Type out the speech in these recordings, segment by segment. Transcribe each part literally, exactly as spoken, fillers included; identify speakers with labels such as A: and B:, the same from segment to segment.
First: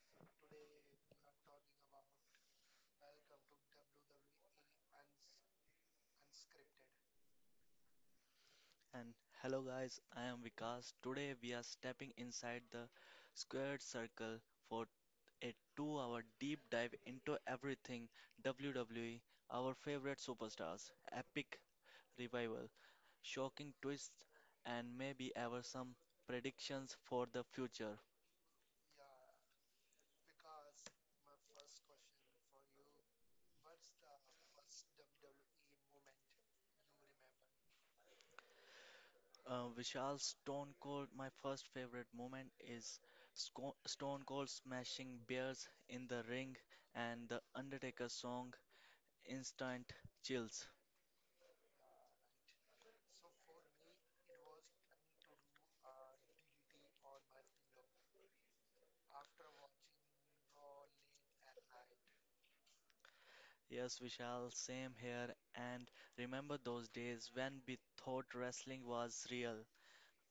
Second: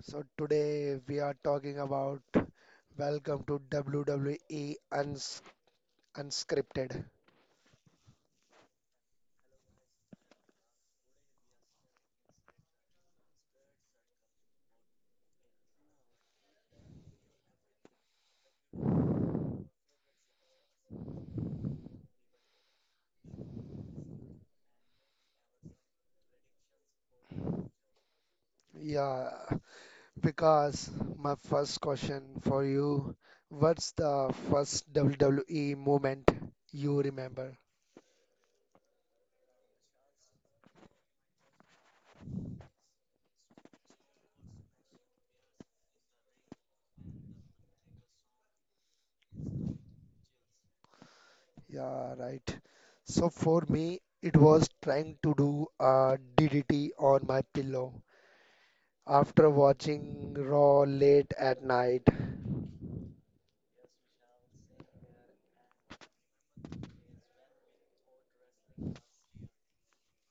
A: So today we are talking about. Welcome to W W E Uns Unscripted.
B: And hello, guys, I am Vikas. Today, we are stepping inside the squared circle for a two hour deep dive into everything W W E, our favorite superstars, epic revival, shocking twists, and maybe ever some predictions for the future.
A: Yeah, because my first question for you, what's the first W W E moment you remember?
B: Uh, Vishal Stone Cold, my first favorite moment is Sco- Stone Cold smashing bears in the ring and the Undertaker song, Instant Chills.
A: Yeah, right. So for me, it was trying to do a D D T on my pillow after watching Raw late at night.
B: Yes, Vishal, same here. And remember those days when we thought wrestling was real?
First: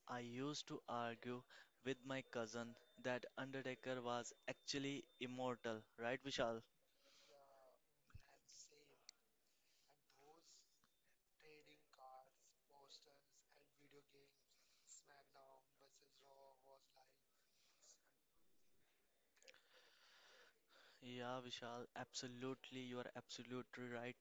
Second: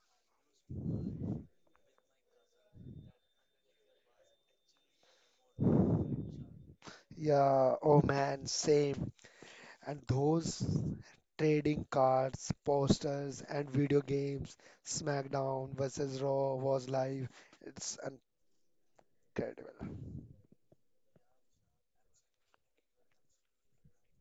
B: I used to argue with my cousin that Undertaker was actually immortal, right, Vishal?
A: Yeah, oh man, same. And those trading cards, posters, and video games, SmackDown versus Raw was live. It's incredible.
B: Yeah, Vishal, absolutely. You are absolutely right.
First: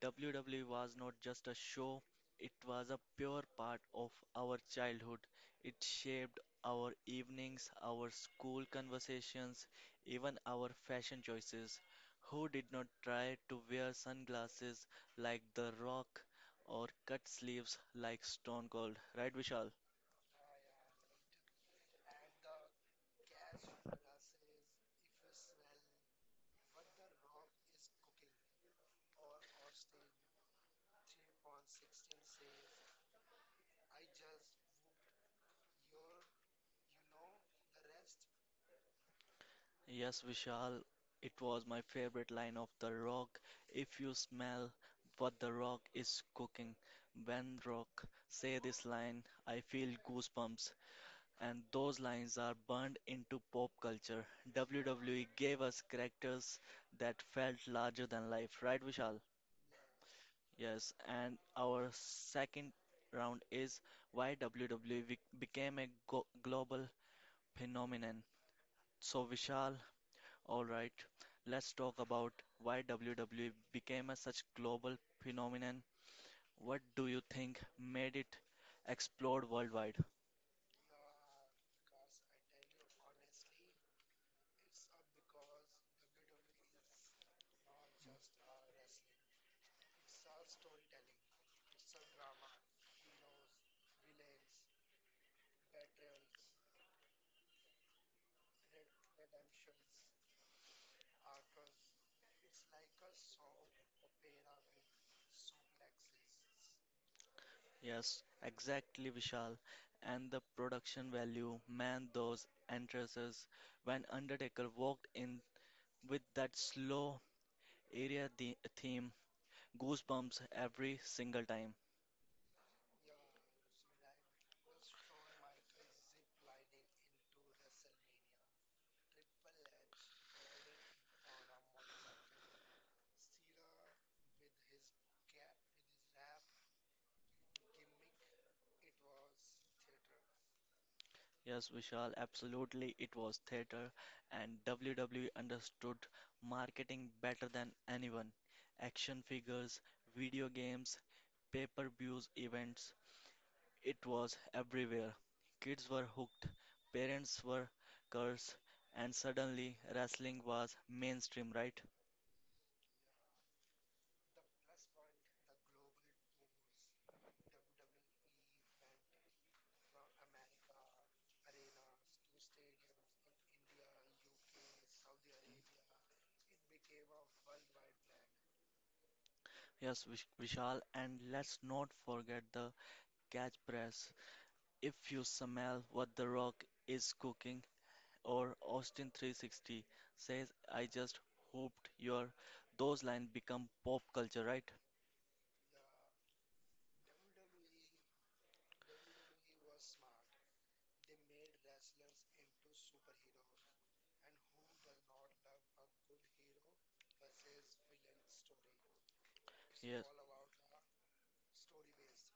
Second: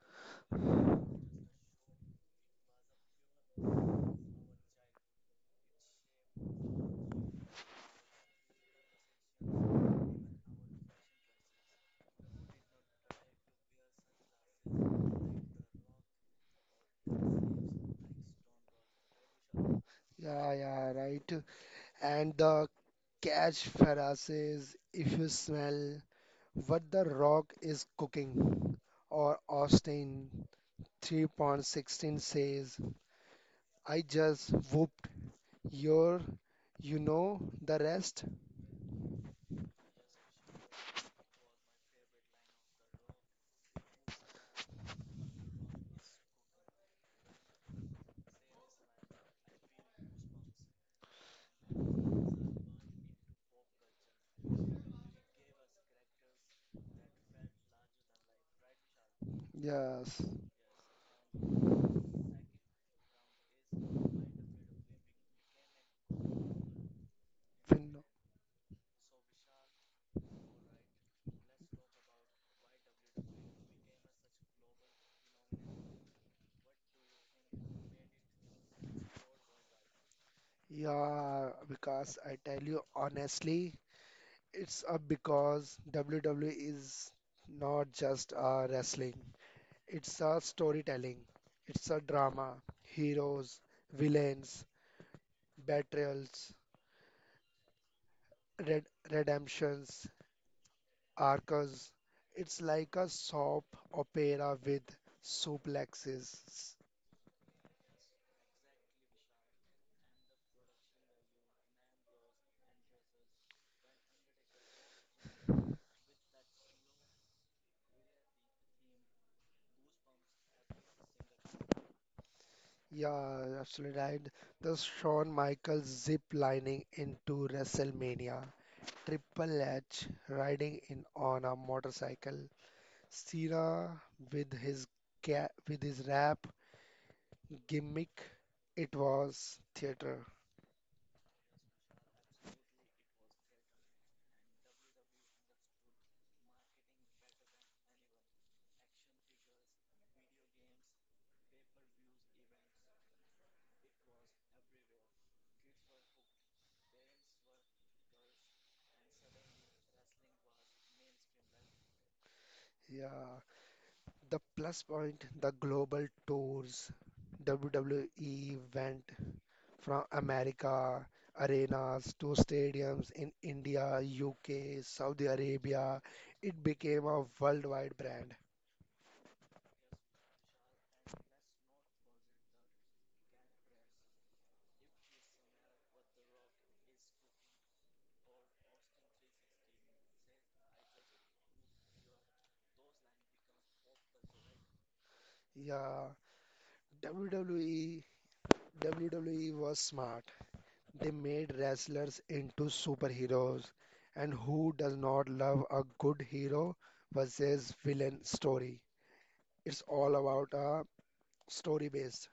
B: W W E was not just a show, it was a pure part of our childhood. It shaped our evenings, our school conversations, even our fashion choices. Who did not try to wear sunglasses like The Rock or cut sleeves like Stone Cold? Right, Vishal?
A: Yeah, yeah, right. And the catch phrases, if you smell what The Rock is cooking, or Austin three point one six says, I just whooped your, you know, the rest.
B: Yes, Vishal, it was my favorite line of The Rock. If you smell what The Rock is cooking, when Rock say this line, I feel goosebumps. And those lines are burned into pop culture. W W E gave us characters that felt larger than life, right, Vishal?
A: Yes.
B: Yes, and our second round is why W W E bec- became a go global
A: Fin-
B: phenomenon. So, Vishal, alright, let's talk about why W W E became a such global phenomenon. What do you think made it explode worldwide?
A: Yeah, because I tell you honestly, it's a because W W E is not just a wrestling. It's a storytelling. It's a drama. Heroes, villains, betrayals, red redemptions, arcs. It's like a soap opera with suplexes.
B: Yes, exactly, Vishal. And the production value, man, those entrances. When Undertaker walked in with that slow area the- theme, goosebumps every single time.
A: Yeah, absolutely right. The Shawn Michaels zip lining into WrestleMania. Triple H riding in on a motorcycle, Cena with his ga with his rap gimmick. It was theater.
B: Yes, Vishal, absolutely. It was theater, and W W E understood marketing better than anyone. Action figures, video games, pay-per-views events, it was everywhere. Kids were hooked, parents were cursed, and suddenly wrestling was mainstream, right?
A: Yeah. The plus point, the global tours, W W E went from America arenas to stadiums in India, U K, Saudi Arabia. It became a worldwide brand.
B: Yes, Vish- Vishal, and let's not forget the catch press. If you smell what The Rock is cooking, or Austin360 says, I just hoped your those lines become pop culture, right?
A: Yeah, W W E W W E was smart. They made wrestlers into superheroes, and who does not love a good hero versus villain story? It's
B: Yes,
A: all about a story based.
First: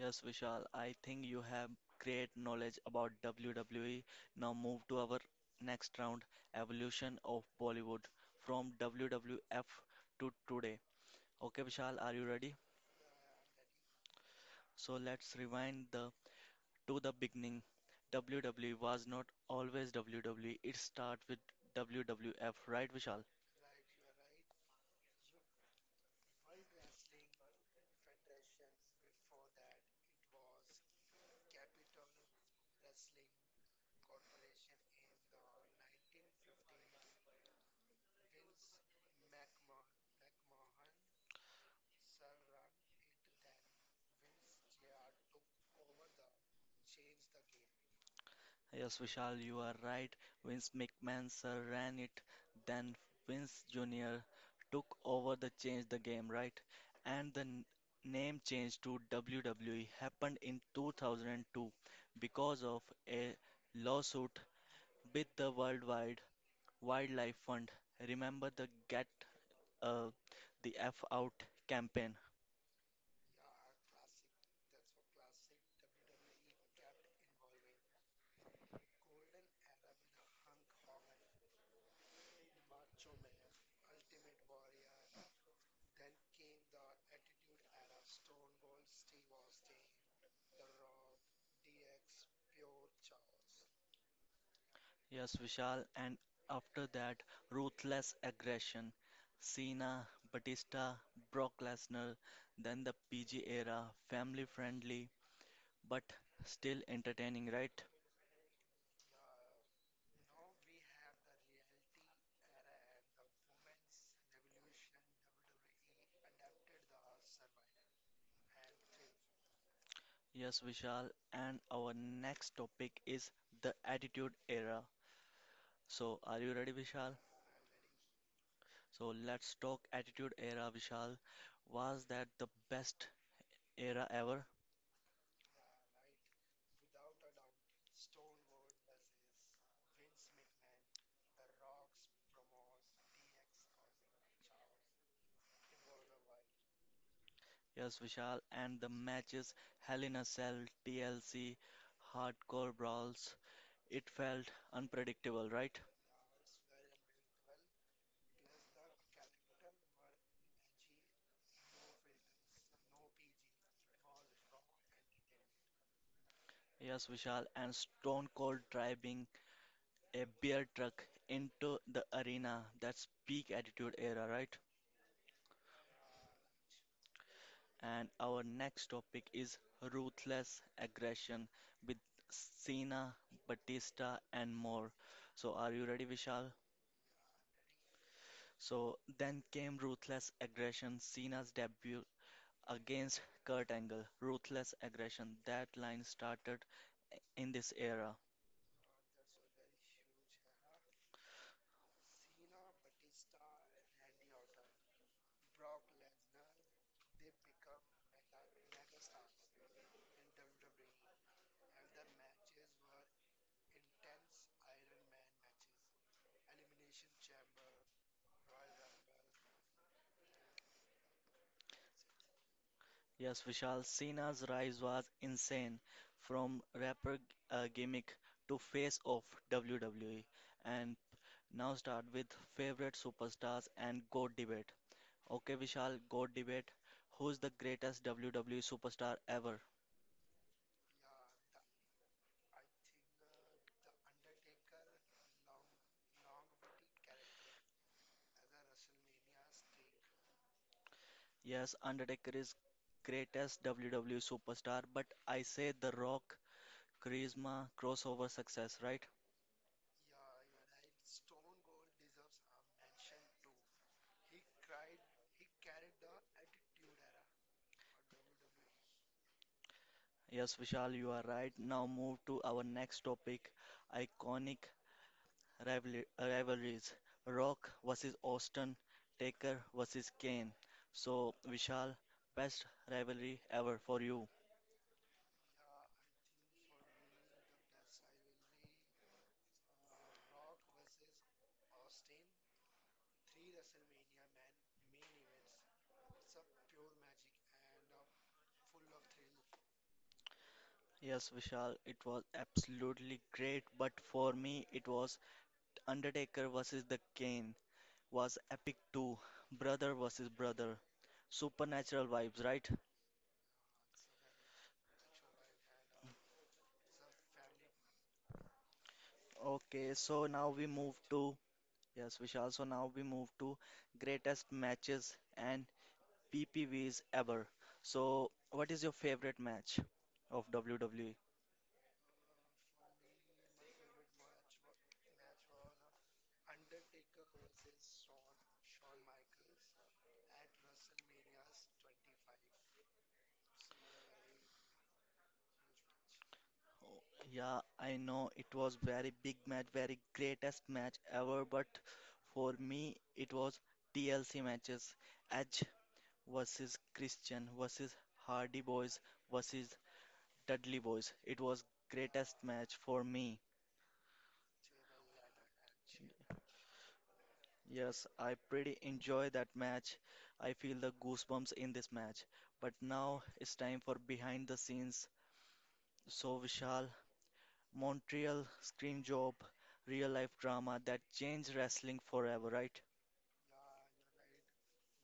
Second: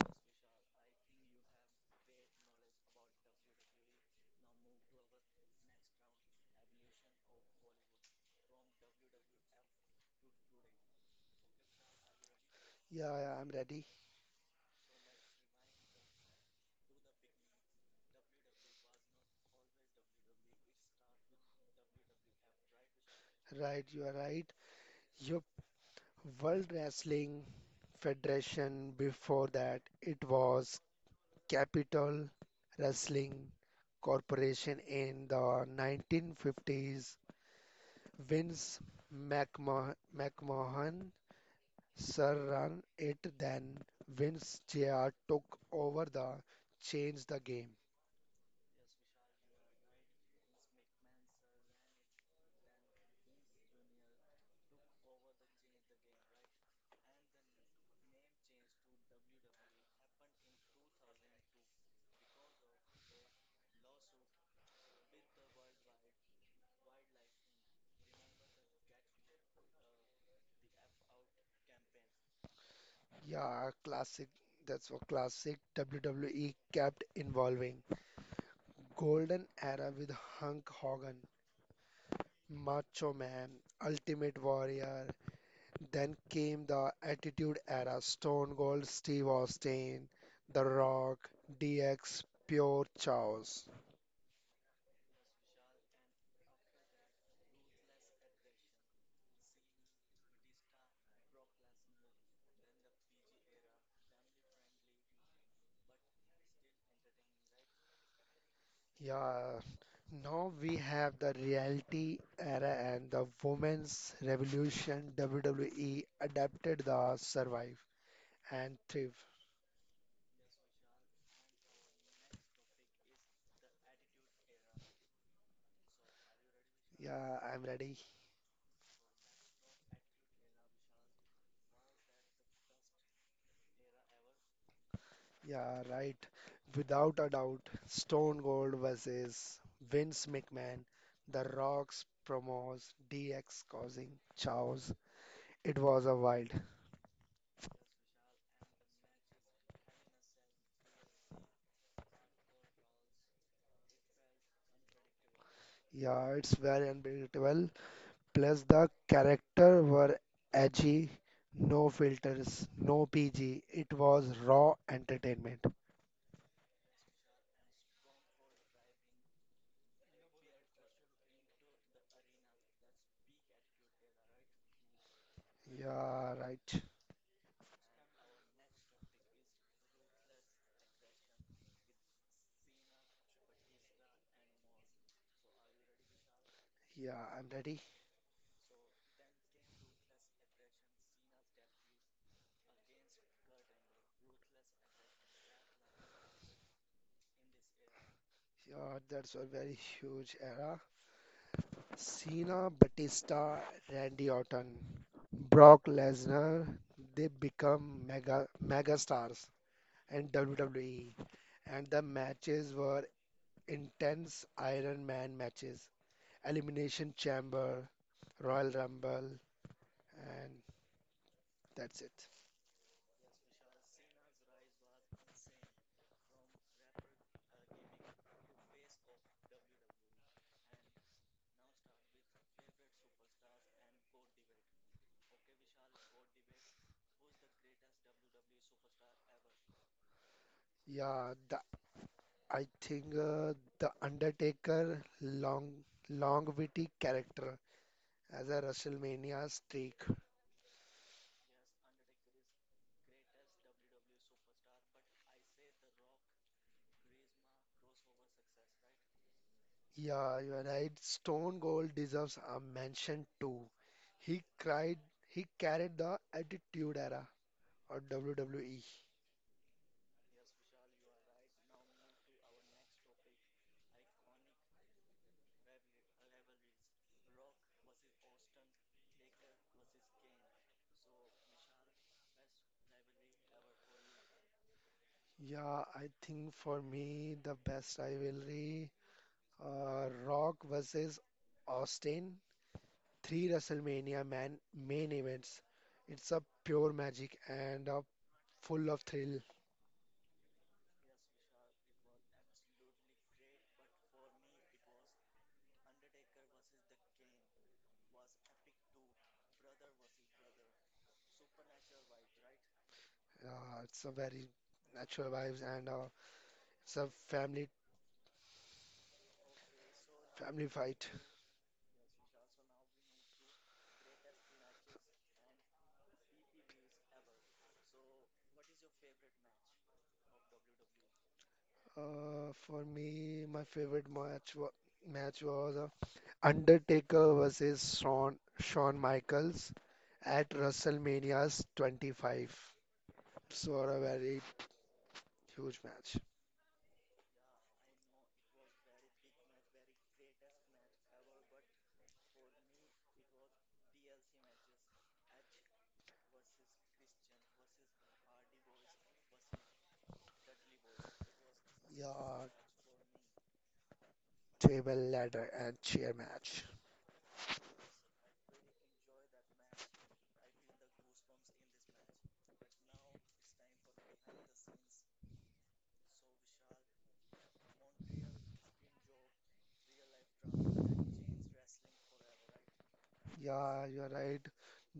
B: yes, Vishal. I think you have great knowledge about W W E. Now move to our next round, evolution of Bollywood from W W F to today. Okay, Vishal, are you ready?
A: Yeah, yeah, I'm ready.
B: So let's rewind the to the beginning. W W E was not always W W E. It started with W W F, right, Vishal?
A: Right, you are right. Yup, World Wrestling Federation. Before that, it was Capital Wrestling Corporation in the nineteen fifties. Vince McMahon, McMahon Sir ran it, then Vince Junior took over the changed the game.
B: Yes, Vishal, you are right. Vince McMahon sir ran it. Then Vince Junior took over the change the game, right? And the n- name change to W W E happened in two thousand two because of a lawsuit with the Worldwide Wildlife Fund. Remember the Get uh, the F Out campaign?
A: Yeah, classic. That's a classic. W W E kept involving. Golden era with Hulk Hogan, Macho Man, Ultimate Warrior. Then came the Attitude era, Stone Cold Steve Austin, The Rock, D X, Pure Chaos.
B: Yes, Vishal, and after that, ruthless aggression. Cena, Batista, Brock Lesnar, then the P G era, family friendly but still entertaining, right?
A: Yeah, now we have the reality era and the women's revolution. W W E adapted the survive and thrive.
B: Yes, Vishal, and our next topic is the Attitude Era. So, are you ready, Vishal?
A: Yeah, I'm ready.
B: So, let's talk Attitude Era, Vishal. Was that the best era ever?
A: Yeah, right. Without a doubt, Stone Cold versus Vince McMahon, The Rock's promos, D X causing chaos. It was a wild.
B: Yes, Vishal, and the matches Hell in a Cell, T L C, Hardcore Brawls, it felt unpredictable, right?
A: Yeah, it's very unpredictable. Plus the character were edgy, no filters, no P G. It was raw entertainment.
B: Yes, Vishal, and Stone Cold driving a beer truck into the arena. That's peak attitude era, right?
A: Yeah, right.
B: And our next topic is ruthless aggression with Cena, Batista, and more. So, are you ready, Vishal?
A: Yeah, I'm ready.
B: So, then came ruthless aggression, Cena's debut against Kurt Angle. Ruthless aggression, that line started in this era.
A: Yeah, that's a very huge era. Cena, Batista, Randy Orton, Brock Lesnar, they become mega mega stars in W W E. And the matches were intense Iron Man matches, Elimination Chamber, Royal Rumble, and that's it.
B: Yes, Vishal, Cena's rise was insane from rapper uh, gimmick to face of W W E. And now start with favorite superstars and GOAT debate. Okay, Vishal, GOAT debate. Who's the greatest W W E superstar ever?
A: Yeah, the, I think uh, the Undertaker long longevity character as a WrestleMania streak.
B: Yes, Undertaker is greatest W W E superstar, but I say The Rock, charisma, crossover success, right?
A: Yeah, you are right. Stone Cold deserves a mention too. He cried. He carried the Attitude Era or W W E.
B: Yes, Vishal, you are right. Now move to our next topic, iconic rivalry, rivalries Rock versus Austin, Taker versus Kane. So, Vishal, best rivalry ever for you.
A: Yeah, I think for me the best rivalry, uh, Rock versus Austin, three WrestleMania man main events. It's a pure magic and a full of thrill.
B: Yes, Vishal, it was absolutely great, but for me, it was Undertaker versus the Kane was epic too. Brother versus brother. Supernatural vibes, right?
A: Uh, it's a very natural vibes and uh, it's a family
B: Okay, so now we
A: family
B: move
A: fight.
B: to yes, Vishal. So now we move to greatest matches and P P Vs ever. So, what is your favorite match of W W E?
A: Uh, for me, my favorite match wa- match was uh, Undertaker versus Shawn Shawn Michaels at WrestleMania's twenty-five. So a very huge match.
B: Oh, Yeah, I know it was very big match, very greatest match ever, but for me it was T L C matches. Edge versus Christian versus Hardy Boys versus Dudley Boys. It was greatest
A: Yeah,
B: match for me.
A: table ladder and chair match.
B: Yes, I pretty enjoy that match. I feel the goosebumps in this match. But now it's time for behind the scenes. So Vishal, Montreal Scream Job, real life drama that changed wrestling forever, right?
A: Yeah, you're right.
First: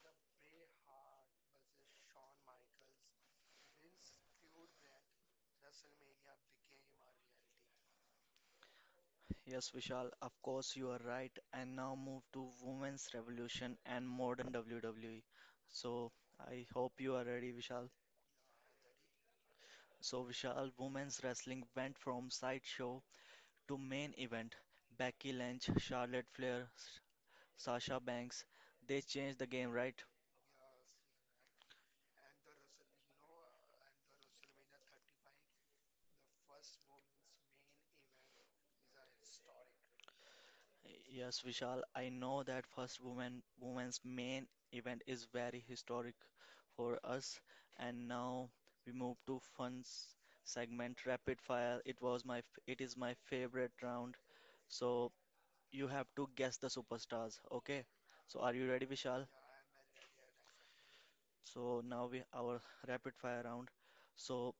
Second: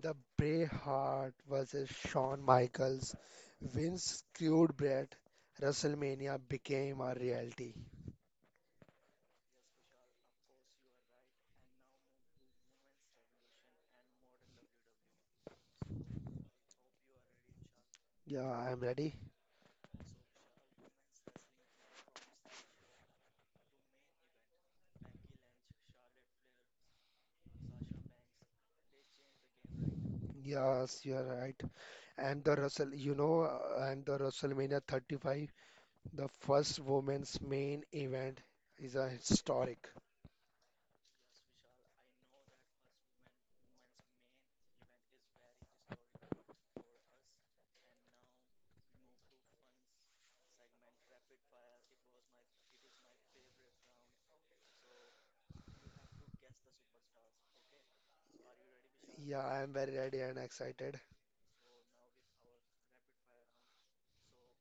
A: The Braveheart versus Shawn Michaels, Vince screwed Bret. WrestleMania became a reality.
B: Yes, Vishal, of course you are right. And now move to Women's Revolution and modern W W E. So I hope you are ready, Vishal.
A: Yeah, I'm ready.
B: So Vishal, women's wrestling went from sideshow to main event. Becky Lynch, Charlotte Flair, Sasha Banks, they changed the game, right?
A: Yes, you're right. And the Russell, you know, uh, and the WrestleMania thirty-five, the first women's main event, is a historic.
B: Yes, Vishal, I know that first woman women's main event is very historic for us. And now we move to fun s- segment rapid fire. It was my f- it is my favorite round. So you have to guess the superstars, okay? So are you ready, Vishal?
A: Yeah, I'm very ready and excited.
B: So now we our rapid fire round. So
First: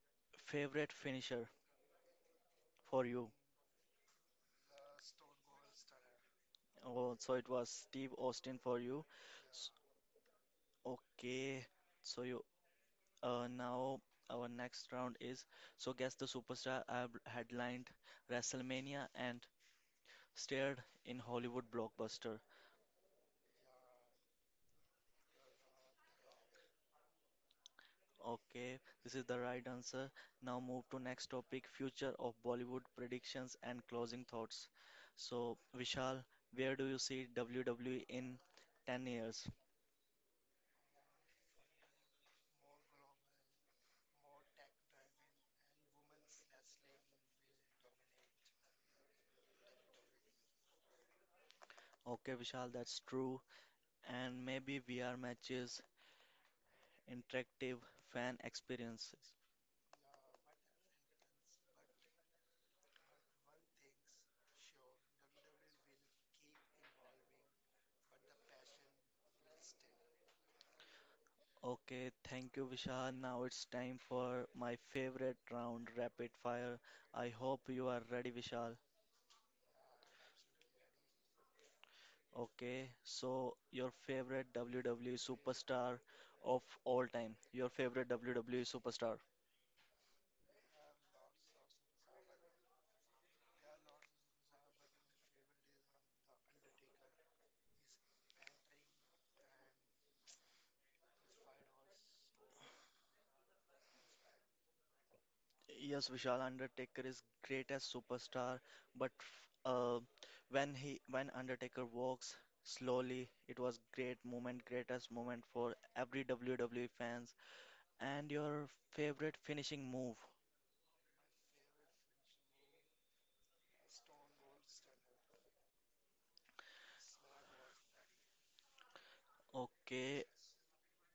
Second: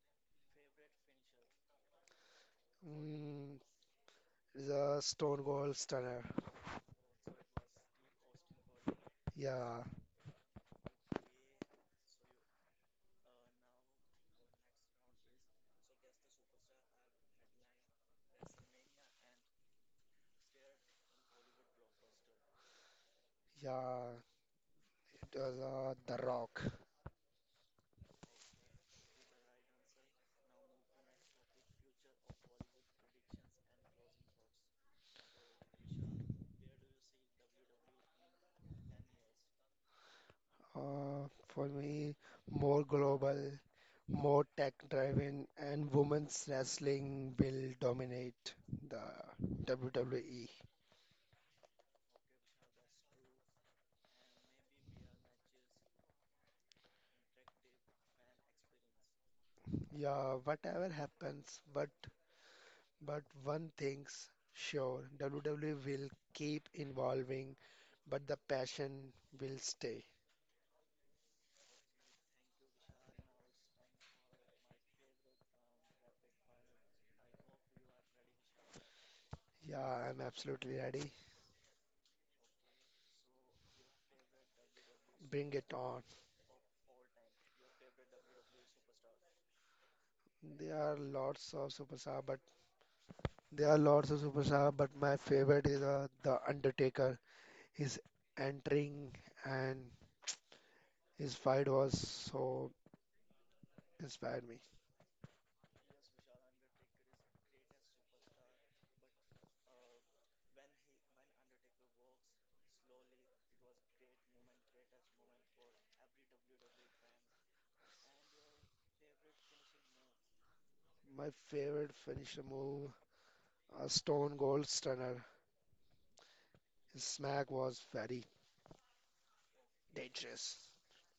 B: favorite finisher for you.
A: Mm, the Stone Cold Stunner.
B: Oh, so it was Steve Austin for you. S-
A: Yeah,
B: Okay. So you Uh, now our next round is so guess the superstar I've headlined WrestleMania and starred in Hollywood blockbuster.
A: yeah. It was uh, The Rock.
B: Okay, this is the right answer. Now move to next topic, future of Bollywood predictions and closing thoughts. So Vishal, where do you see W W E in ten years?
A: Uh, for me, more global, more tech-driven, and women's wrestling will dominate the W W E.
B: Okay, Vishal, that's true. And maybe V R matches, interactive fan experiences.
A: Yeah, whatever happens, but but one thing's sure, W W E will keep evolving, but the passion will stay.
B: Okay, thank you, Vishal. Now it's time for my favorite round, rapid fire. I hope you are ready, Vishal.
A: Yeah, I'm absolutely ready.
B: Okay, so your favorite W W E
A: Bring it on.
B: superstar of all time. Your favorite W W E superstar.
A: There are lots of superstar, but there are lots of superstar, but my favorite is uh, the Undertaker. His entering and his fight was so inspired me.
B: Yes, Vishal, Undertaker is greatest superstar, but uh, when he when Undertaker walks slowly, it was great moment, greatest moment for every W W E fans. And your favorite finishing move.
A: My favorite finisher move, a Stone Cold Stunner. His smack was very
B: Okay,
A: dangerous.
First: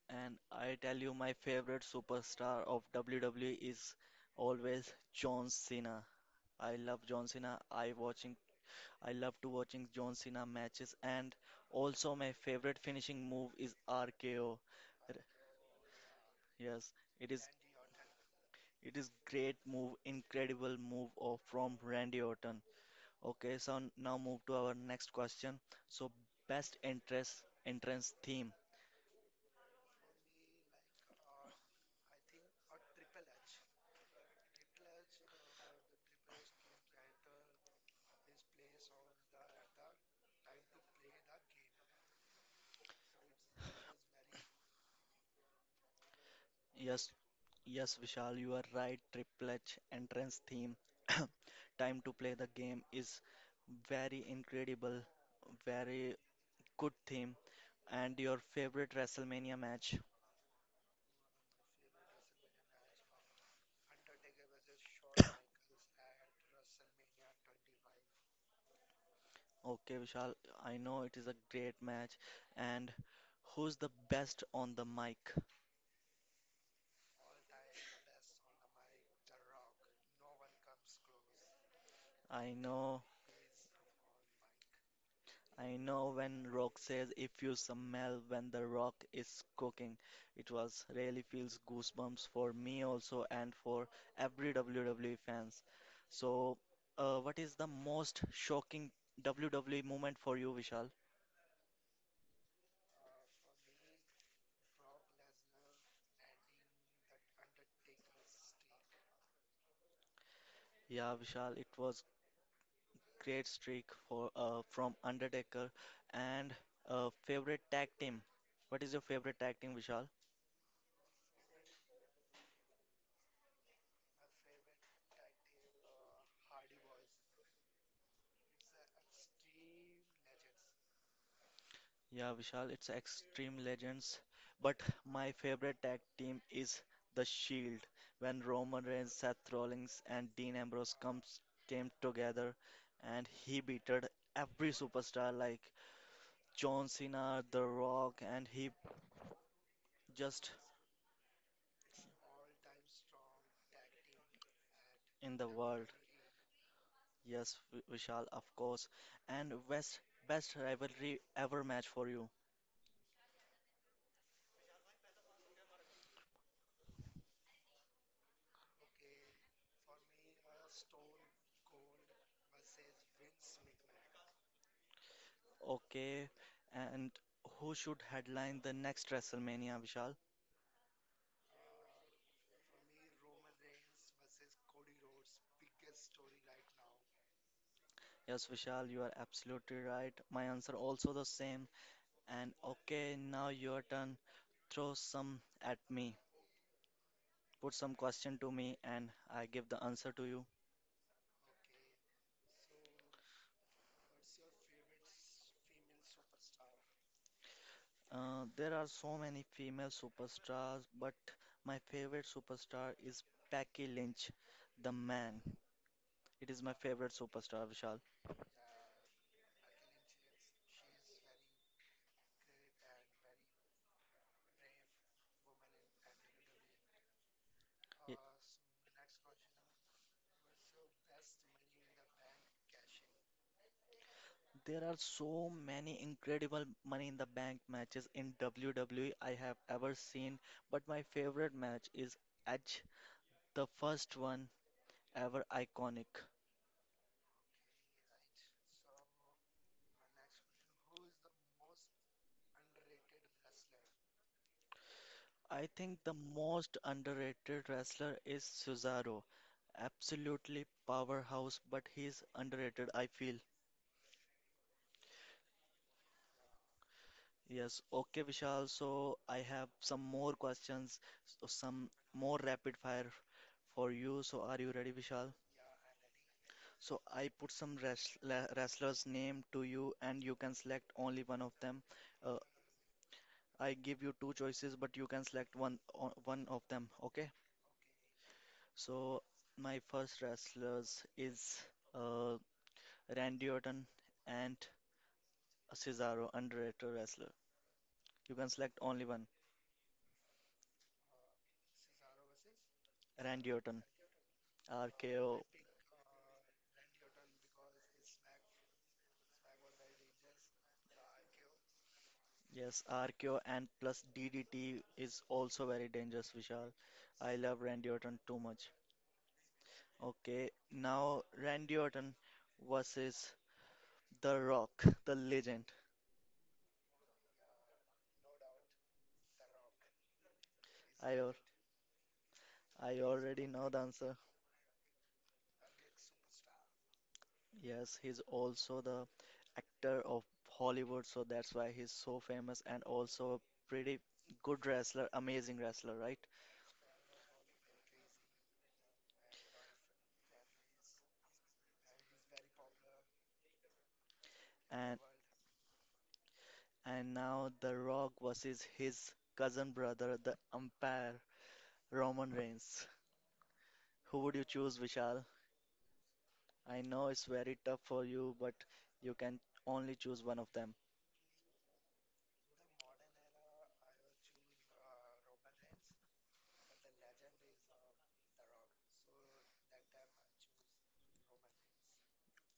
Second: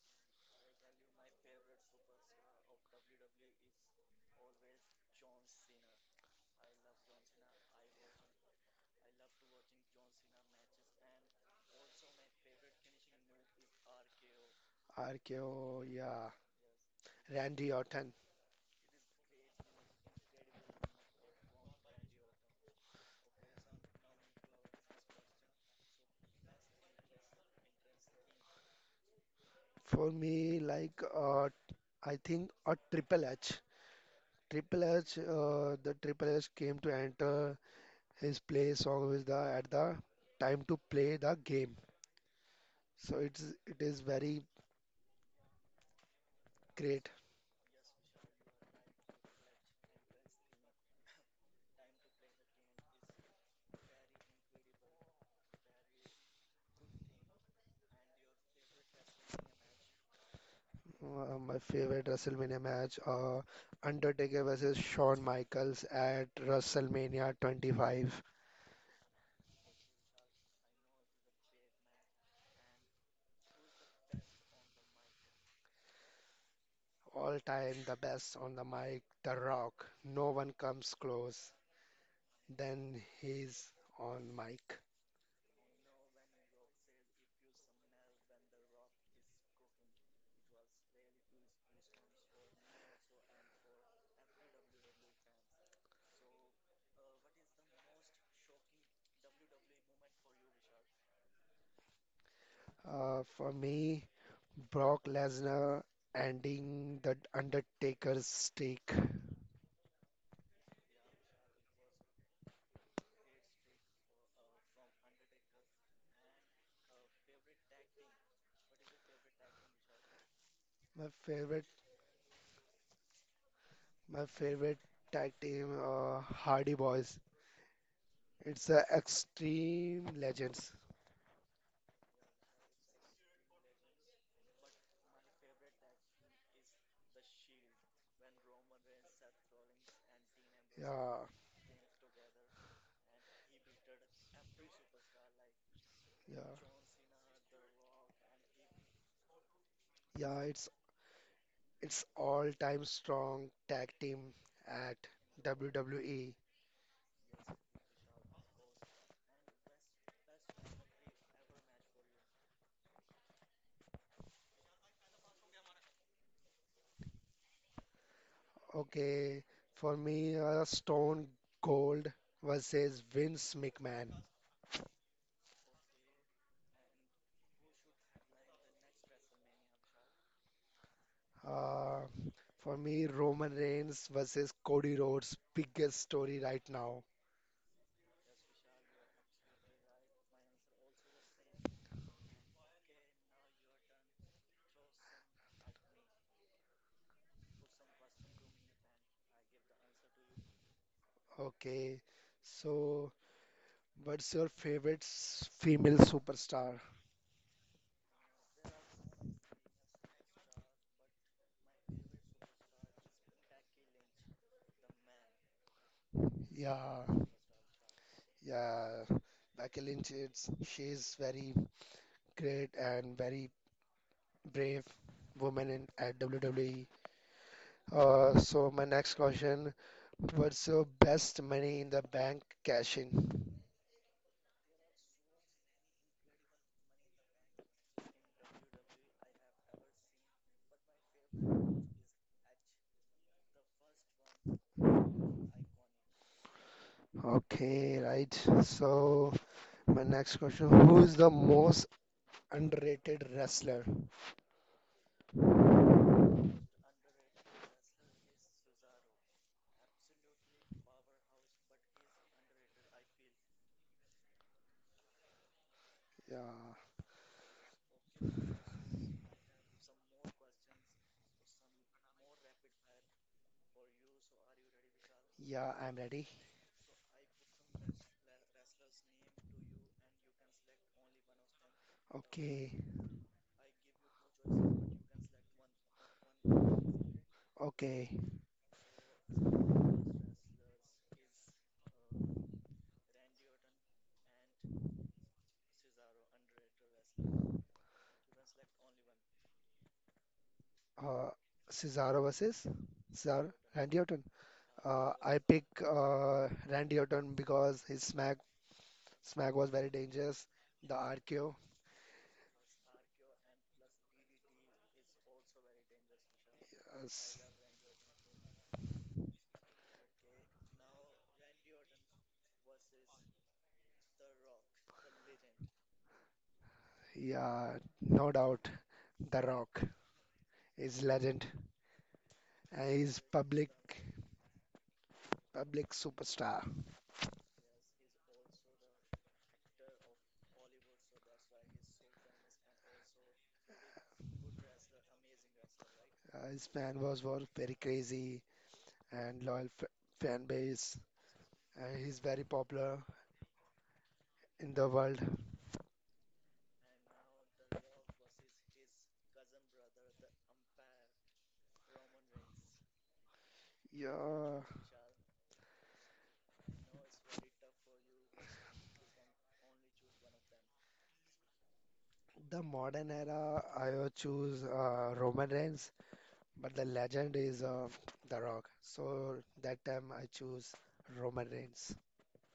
B: and I tell you, my favorite superstar of W W E is always John Cena. I love John Cena. I watching, I love to watching John Cena matches, and also my favorite finishing move is R K O.
A: R K O, yeah.
B: Yes, it is.
A: Randy Orton.
B: It is great move, incredible move of from Randy Orton. Okay, so n- now move to our next question. So best entrance entrance theme.
A: For me, like uh, I think a Triple H. Triple H, uh, the Triple H came to enter his play song with the at the time to play the game. So it's it is very great.
B: Yes, Yes, Vishal, you are right. Triple H entrance theme, time to play the game is very incredible, very good theme. And your favorite WrestleMania match?
A: Uh, my favorite WrestleMania match, uh, Undertaker versus Shawn Michaels at WrestleMania twenty-five.
B: Okay, Vishal, I know it is a great match. And who's the best on the mic?
A: All time the best on the mic, The Rock. No one comes close.
B: I
A: Then
B: know
A: he's on mic.
B: I know when Rock says if you smell when the rock is cooking, it was really feels goosebumps for me also and for every W W E fans. So, uh, what is the most shocking W W E moment for you, Vishal?
A: Uh, for me, Brock Lesnar ending the Undertaker's streak.
B: Yeah, Vishal, it was great streak for uh, from Undertaker and uh, favorite tag team. What is your favorite tag team, Vishal?
A: My favorite, my favorite tag team, uh, Hardy Boys. It's the Extreme Legends.
B: Yeah, Vishal, it's Extreme Legends, but my favorite tag team is The Shield. When Roman Reigns, Seth Rollins, and Dean Ambrose
A: Yeah,
B: comes came together, and he beated every superstar like
A: yeah,
B: John Cena, The Rock, and he
A: yeah.
B: just
A: It's It's all-time strong tag team at
B: in the world.
A: W W E.
B: Yes, Vi- Vishal, of course. And best best rivalry ever match for you.
A: Okay, for me, uh, Stone Cold versus Vince McMahon.
B: Okay, and who should headline the next WrestleMania, Vishal?
A: Uh, for me, Roman Reigns versus Cody Rhodes, biggest story right now.
B: Yes, Vishal, you are absolutely right. My answer also the same. And okay, now your turn. Throw some at me. Put some question to me, and I give the answer to you.
A: Okay, so what's your favorite s- female superstar?
B: Uh, there are so many female superstars, but my favorite superstar is Becky Lynch, the man. It is my
A: Yeah,
B: favorite superstar, Vishal.
A: yeah, Becky Lynch. It's she's very great and very brave woman in at W W E.
B: Y-
A: Uh, so my next question, what's your best money in the bank cashing?
B: There are so many incredible Money in the Bank matches in W W E I have ever seen, but my favorite match is Edge, the first one ever iconic.
A: Okay, right. So my next question, who's the most underrated wrestler?
B: I think the most underrated wrestler is Cesaro. Absolutely powerhouse, but he's underrated, I feel.
A: Yeah,
B: Yes, okay, Vishal. So I have some more questions, so some more rapid fire for you. So are you ready, Vishal?
A: yeah, I'm ready.
B: So I put some wrest- la- wrestlers' name to you, and you can select only one of them. Uh,
A: Okay,
B: I give you two choices, but you can select one o- one of them. Okay?
A: okay.
B: So my first wrestlers is uh, Randy Orton and Cesaro, underrated wrestler. You can select only one,
A: Uh, Cesaro versus Cesaro,
B: Randy Orton.
A: Randy Orton. Uh, I
B: R K O,
A: pick uh, Randy Orton because his smack smack was very dangerous. The R K O.
B: yes, R K O and plus D D T is also very dangerous, Vishal.
A: Yes.
B: I love Randy Orton too much. Okay, now Randy Orton versus The Rock, the legend.
A: Yeah, no doubt. The Rock is
B: I al-
A: legend. And
B: I
A: he's
B: already
A: public
B: know the answer.
A: public superstar.
B: Yes, he's also the actor of Hollywood, so that's why he's so famous and also a pretty good wrestler, amazing wrestler, right?
A: Uh, his fan was was very crazy and loyal f fan base. And he's very popular in the
B: And
A: world.
B: and now The Rock versus his cousin brother, the umpire, Roman Reigns. Who would you
A: Yeah,
B: choose, Vishal? I know it's very tough for you, but you can only choose one of them.
A: the modern era I would choose uh, Roman Reigns, but the legend is uh, The Rock. So that time I choose Roman Reigns.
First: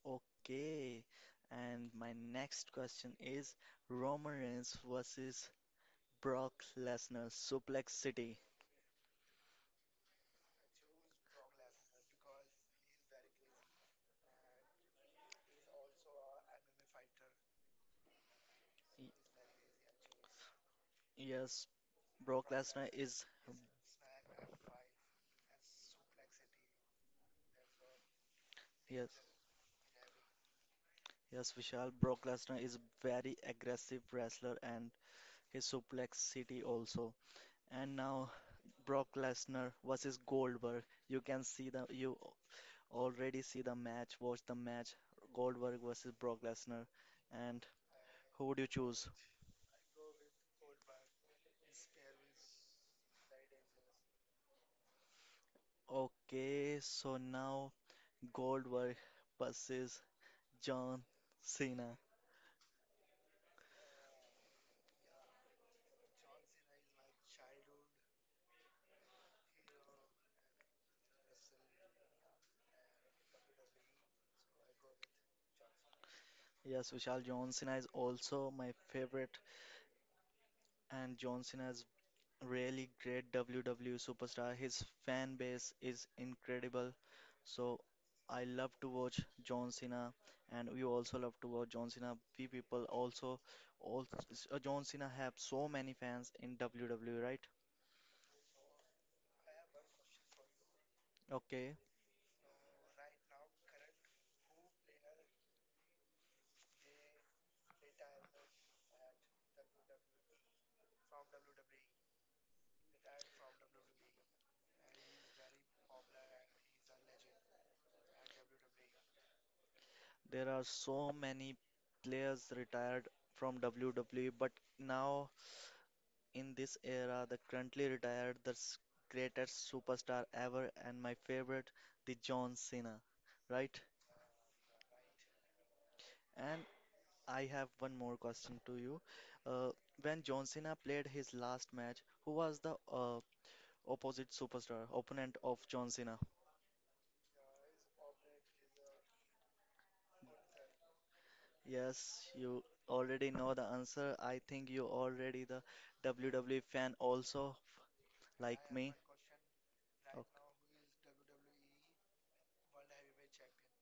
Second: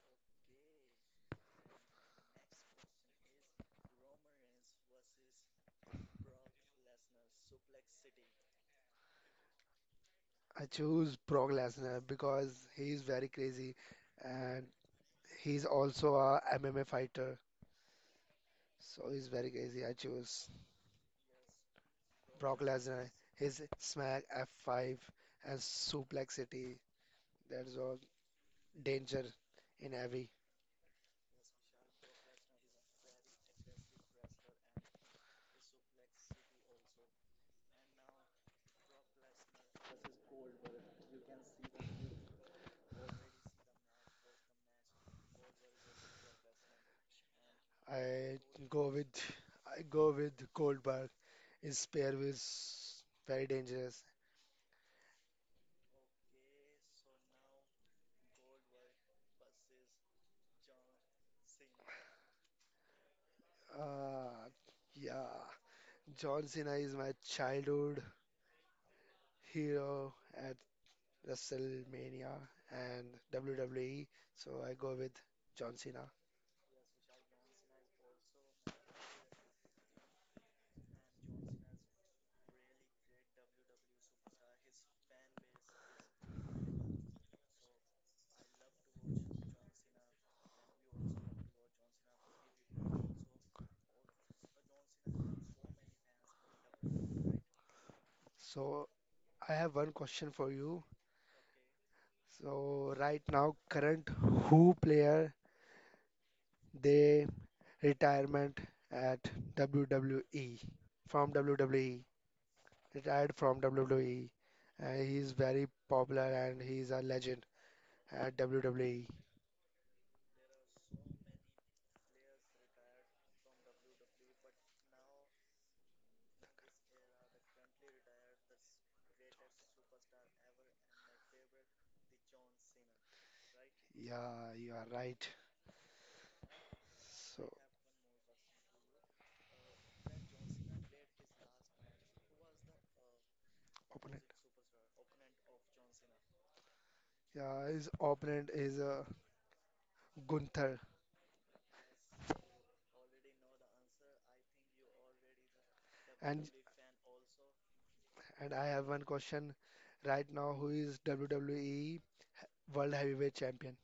B: Okay. And my next question is Roman Reigns versus Brock Lesnar, Suplex City.
A: I choose Brock Lesnar because he is very crazy, and he's also a M M A fighter, so
B: Y-
A: he's very easy. I choose
B: Yes, Brock
A: Brock
B: Lesnar
A: Lesnar.
B: is
A: His smack F five and suplexity. That's all
B: yes,
A: danger in every.
B: yes, Vishal. Brock Lesnar is very aggressive wrestler and his suplex city also. And now Brock Lesnar versus Goldberg. You can see the you already see the match. Watch the match. Goldberg versus Brock Lesnar. And
A: I
B: who would you
A: go
B: choose?
A: with I go with Goldberg. His spear is very dangerous.
B: Okay, so now Goldberg versus John Cena.
A: Uh, yeah, John Cena is my childhood hero at WrestleMania and W W E, so I go with John Cena.
B: Yes, Vishal, John Cena is also my favorite and John Cena's really great W W E superstar. His fan base is incredible. So I love to watch John Cena, and we also love to watch John Cena. We people also, also uh, John Cena have so many fans in W W E, right?
A: So I have one question for you.
B: Okay,
A: So right now, current who player they retirement at W W E from W W E, retired from W W E. Uh, he's very popular and he's a legend at W W E.
B: there are so many players retired from W W E, but now in this era, the currently retired, the s- greatest superstar ever, and my favorite, the John Cena, right?
A: Yeah, you are right.
B: And I
A: So
B: have one more question to you. Uh, when John Cena played his last match, who was the uh,
A: opponent,
B: opposite superstar, opponent of John Cena?
A: yeah, his opponent is uh, Gunther.
B: Yes, you already know the answer. I think you already the
A: and
B: W W E fan also,
A: And I
B: like
A: have
B: me.
A: one question right
B: Okay.
A: now. Who is W W E World Heavyweight Champion?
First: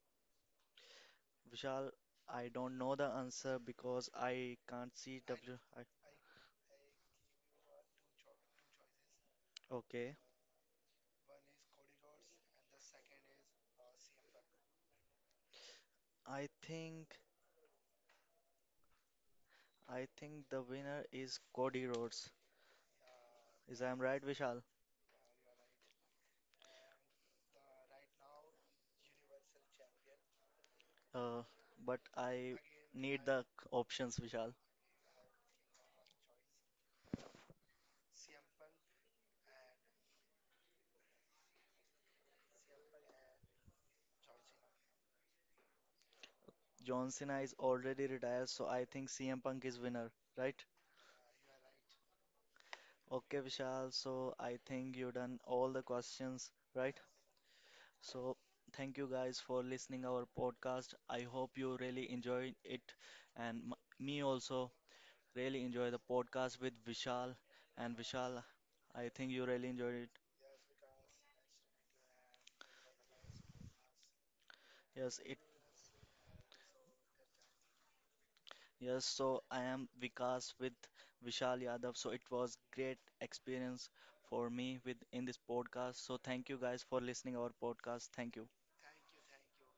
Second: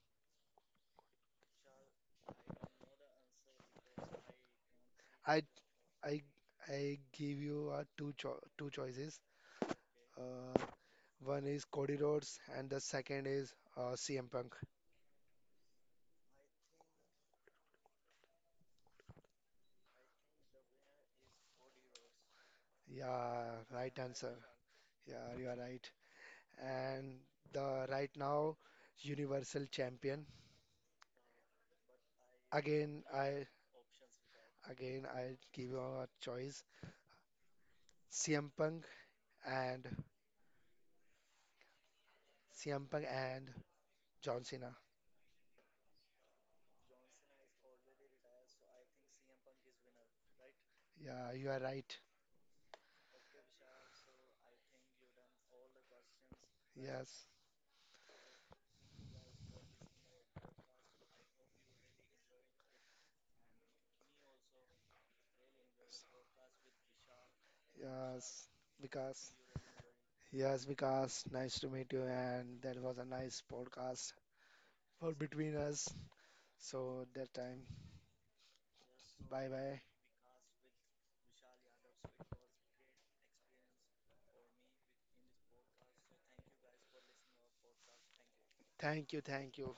B: Vishal, I don't know the answer because I can't see
A: I
B: W. I,
A: I I give you uh, two cho two choices.
B: okay.
A: Uh, One is Cody Rhodes and the second is uh, C M Punk.
B: I think I think the winner is Cody Rhodes.
A: Yeah,
B: Is
A: right
B: I'm right,
A: answer.
B: Vishal?
A: Yeah, you are right. And the right now Universal Champion.
B: Uh, but I
A: Again,
B: need the
A: I
B: c- options, Vishal.
A: again I give you a choice. C M Punk and C M Punk and John Cena.
B: John Cena is already retired, so I think C M Punk is winner, right?
A: Yeah, you are right.
B: Okay, Vishal. So I think you done all the questions, right?
A: Yes.
B: So thank you guys for listening our podcast. I hope you really enjoyed it, and m me also. Really enjoy the podcast with Vishal. And Vishal,
A: Yes.
B: I think
A: Because.
B: you really enjoyed it.
A: Yes, because nice to meet you, and that was a nice podcast for
B: Yes, it.
A: between us. So that time,
B: Yes, so
A: bye
B: I
A: bye.
B: am Vikas with Vishal Yadav. So it was great experience for me with in this podcast. So thank you guys for listening our podcast. Thank you.
A: Thank you, thank you.